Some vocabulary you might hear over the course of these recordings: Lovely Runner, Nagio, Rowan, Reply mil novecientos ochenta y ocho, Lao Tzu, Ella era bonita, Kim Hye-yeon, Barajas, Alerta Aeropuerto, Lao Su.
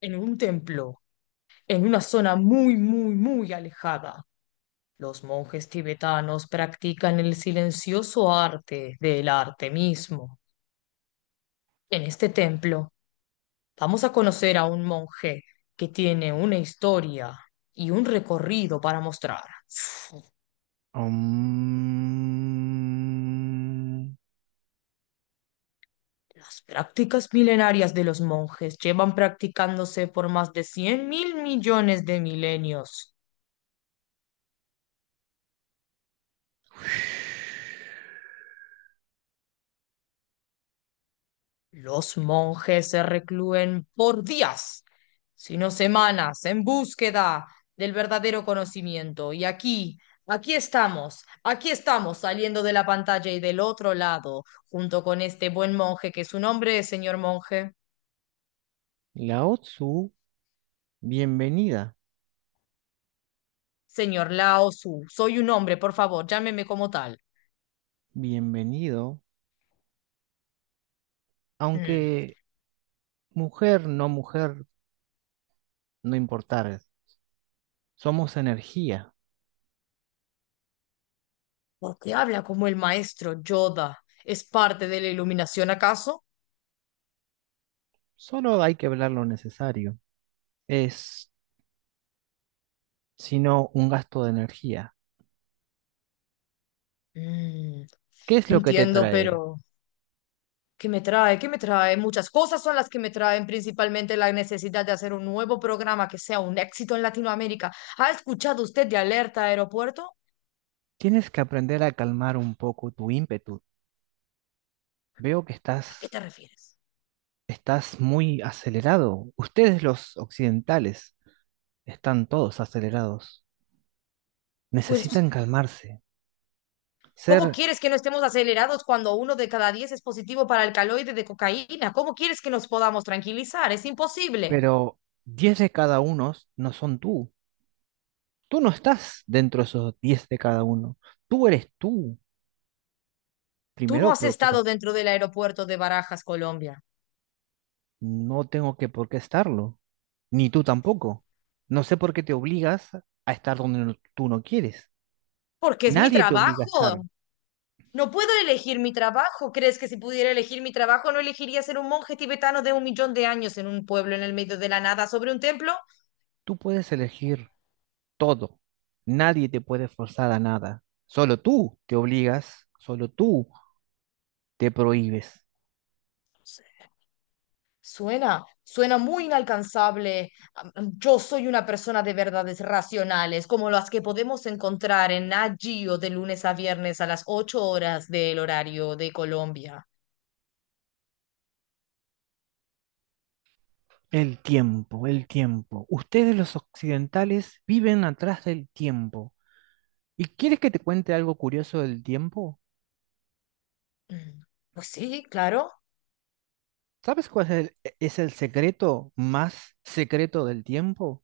En un templo, en una zona muy, muy, muy alejada, los monjes tibetanos practican el silencioso arte del arte mismo. En este templo vamos a conocer a un monje que tiene una historia y un recorrido para mostrar. Um, Las prácticas milenarias de los monjes llevan practicándose por más de 100 mil millones de milenios. Los monjes se reclúen por días, sino semanas, en búsqueda del verdadero conocimiento. Y aquí, aquí estamos saliendo de la pantalla y del otro lado, junto con este buen monje, que su nombre es señor monje, Lao Tzu, bienvenida, señor Lao Su. Soy un hombre, por favor, llámeme como tal. bienvenido, Mm, aunque mujer, no importar, somos energía, ¿Por qué habla como el maestro Yoda? ¿Es parte de la iluminación acaso? solo hay que hablar lo necesario, es sino un gasto de energía. Mm, ¿Qué es lo que te Entiendo, trae? pero... que me trae muchas cosas son las que me traen, principalmente la necesidad de hacer un nuevo programa que sea un éxito en Latinoamérica. ¿Ha escuchado usted de Alerta Aeropuerto? Tienes que aprender a calmar un poco tu ímpetu. Veo que estás, ¿A qué te refieres? estás muy acelerado. Ustedes los occidentales están todos acelerados. Pues, Necesitan calmarse. ¿cómo ser, quieres que no estemos acelerados cuando 1 de cada 10 es positivo para el caloide de cocaína? ¿Cómo quieres que nos podamos tranquilizar? Es imposible. pero 10 de cada uno no son tú. Tú no estás dentro de esos 10 de cada uno. Tú eres tú. Tú Primero no has estado preocupa. dentro del aeropuerto de Barajas, Colombia. No tengo que por qué estarlo. Ni tú tampoco. No sé por qué te obligas a estar donde tú no quieres. Porque es mi Nadie te obliga a estar. trabajo. No puedo elegir mi trabajo. ¿Crees que si pudiera elegir mi trabajo no elegiría ser un monje tibetano de 1 millón de años en un pueblo en el medio de la nada sobre un templo? Tú puedes elegir todo. Nadie te puede forzar a nada. Solo tú te obligas, solo tú te prohíbes. Suena muy inalcanzable. Yo soy una persona de verdades racionales, como las que podemos encontrar en Nagio de lunes a viernes a las 8:00 del horario de Colombia. El tiempo, el tiempo. Ustedes los occidentales viven atrás del tiempo. ¿Y quieres que te cuente algo curioso del tiempo? Mm, Pues sí, claro. ¿Sabes cuál es es el secreto más secreto del tiempo?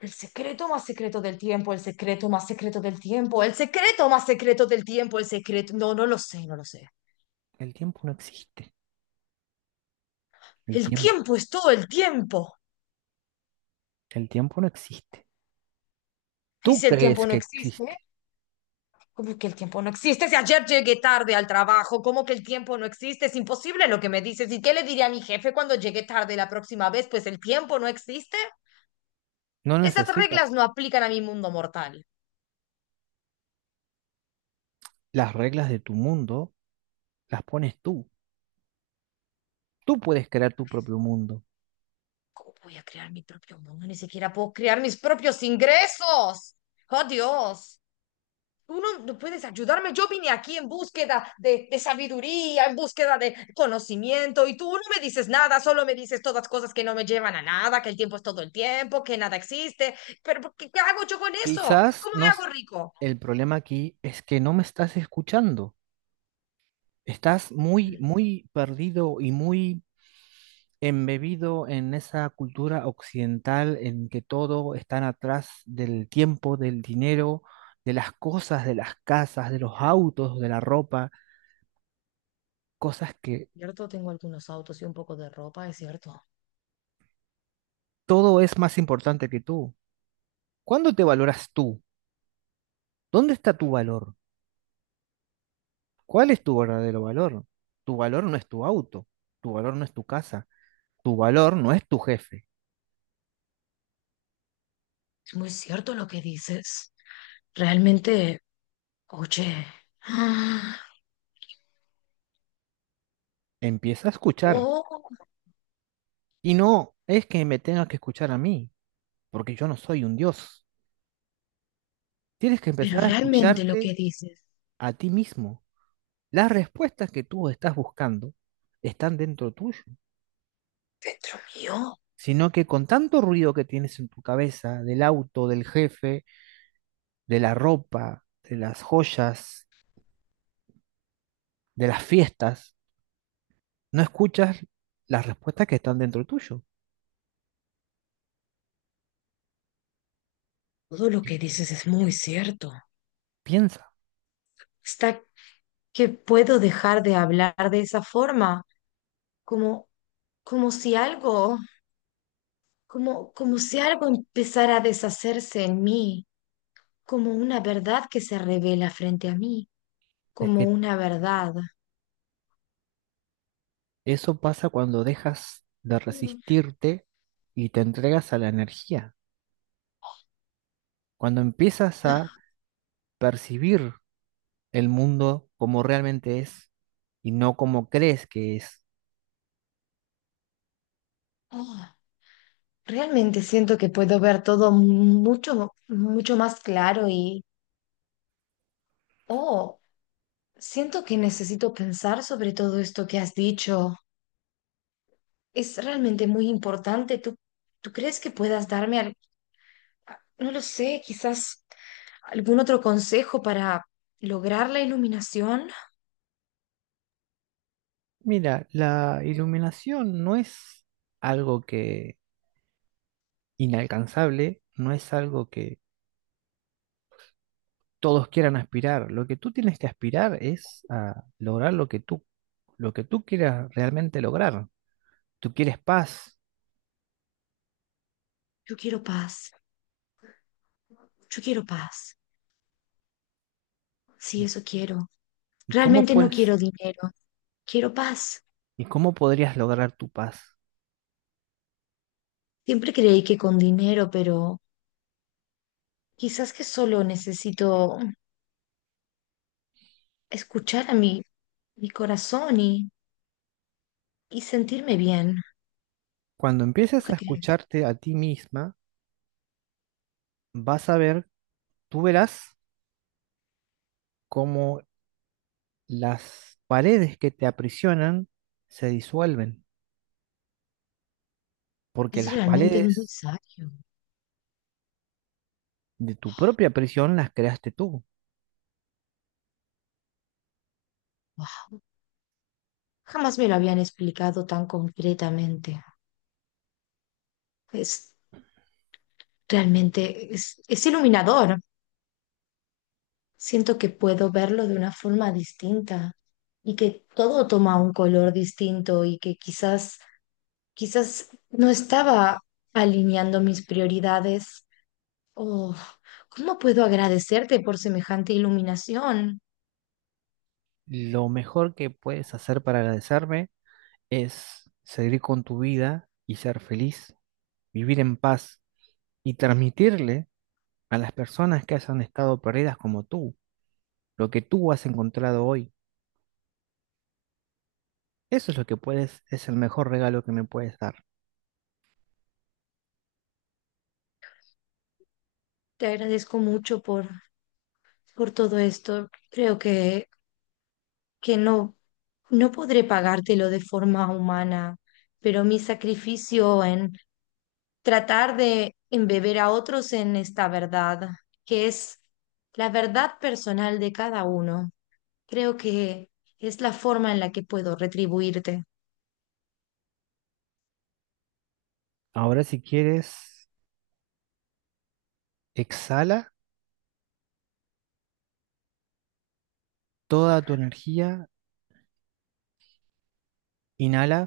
El secreto más secreto del tiempo, el secreto más secreto del tiempo, el secreto más secreto del tiempo, el secreto... No, no lo sé, no lo sé. El tiempo no existe. El El tiempo, tiempo es todo el tiempo. el tiempo no existe. Y Tú si el crees tiempo no que existe, existe. ¿cómo que el tiempo no existe? Si ayer llegué tarde al trabajo, ¿cómo que el tiempo no existe? Es imposible lo que me dices. ¿Y qué le diré a mi jefe cuando llegue tarde la próxima vez? Pues el tiempo no existe. No Esas reglas necesitas no aplican a mi mundo mortal. las reglas de tu mundo, las pones tú. Tú puedes crear tu propio mundo. ¿Cómo voy a crear mi propio mundo? Ni siquiera puedo crear mis propios ingresos. ¡Oh, Dios! Uno no puedes ayudarme. Yo vine aquí en búsqueda de sabiduría, en búsqueda de conocimiento, y tú no me dices nada, solo me dices todas cosas que no me llevan a nada, que el tiempo es todo el tiempo, que nada existe. Pero ¿qué hago yo con eso? Quizás ¿Cómo no, s- me hago rico? El problema aquí es que no me estás escuchando. Estás muy, muy perdido y muy embebido en esa cultura occidental en que todo está atrás del tiempo, del dinero, de las cosas, de las casas, de los autos, de la ropa, cosas que Cierto, tengo algunos autos y un poco de ropa, es cierto. todo es más importante que tú. ¿Cuándo te valoras tú? ¿Dónde está tu valor? ¿Cuál es tu verdadero valor? Tu valor no es tu auto, tu valor no es tu casa, tu valor no es tu jefe. Es muy cierto lo que dices. Realmente, oye, ah, Empieza a escuchar. oh, Y no es que me tengas que escuchar a mí, porque yo no soy un dios. Tienes que pero empezar a realmente lo escucharte que dices, a ti mismo. Las respuestas que tú estás buscando están dentro tuyo, dentro mío, sino que con tanto ruido que tienes en tu cabeza, del auto, del jefe, de la ropa, de las joyas, de las fiestas, no escuchas las respuestas que están dentro tuyo. todo lo que dices es muy cierto. Piensa, Está que puedo dejar de hablar de esa forma, como, como si algo, como si algo empezara a deshacerse en mí, como una verdad que se revela frente a mí, es como que una verdad. eso pasa cuando dejas de Mm. resistirte y te entregas a la energía, cuando empiezas a Ah, percibir el mundo como realmente es y no como crees que es. oh, realmente siento que puedo ver todo mucho, mucho más claro y, oh, siento que necesito pensar sobre todo esto que has dicho. Es realmente muy importante. ¿Tú crees que puedas darme, no lo sé, quizás algún otro consejo para lograr la iluminación? Mira, la iluminación no es algo que inalcanzable, no es algo que todos quieran aspirar. Lo que tú tienes que aspirar es a lograr lo que lo que tú quieras realmente lograr. Tú quieres paz. Yo quiero paz, yo quiero paz. Sí, eso quiero. ¿Y cómo Realmente no puedes? quiero dinero, quiero paz. ¿Y cómo podrías lograr tu paz? Siempre creí que con dinero, pero quizás que solo necesito escuchar a mi corazón y sentirme bien. Cuando ¿Tú empieces a qué crees? escucharte a ti misma, vas a ver, tú verás cómo las paredes que te aprisionan se disuelven, porque Es las realmente muy paredes sabio. de tu propia prisión las creaste tú. Wow. Jamás me lo habían explicado tan completamente. Es realmente, es iluminador. Siento que puedo verlo de una forma distinta y que todo toma un color distinto y que quizás, quizás no estaba alineando mis prioridades. Oh, ¿cómo puedo agradecerte por semejante iluminación? Lo mejor que puedes hacer para agradecerme es seguir con tu vida y ser feliz, vivir en paz y transmitirle a las personas que hayan estado perdidas como tú lo que tú has encontrado hoy. Eso es lo que puedes, es el mejor regalo que me puedes dar. Te agradezco mucho por todo esto. Creo que no podré pagártelo de forma humana, pero mi sacrificio en tratar de embeber a otros en esta verdad, que es la verdad personal de cada uno, creo que es la forma en la que puedo retribuirte. Ahora si quieres, exhala toda tu energía, inhala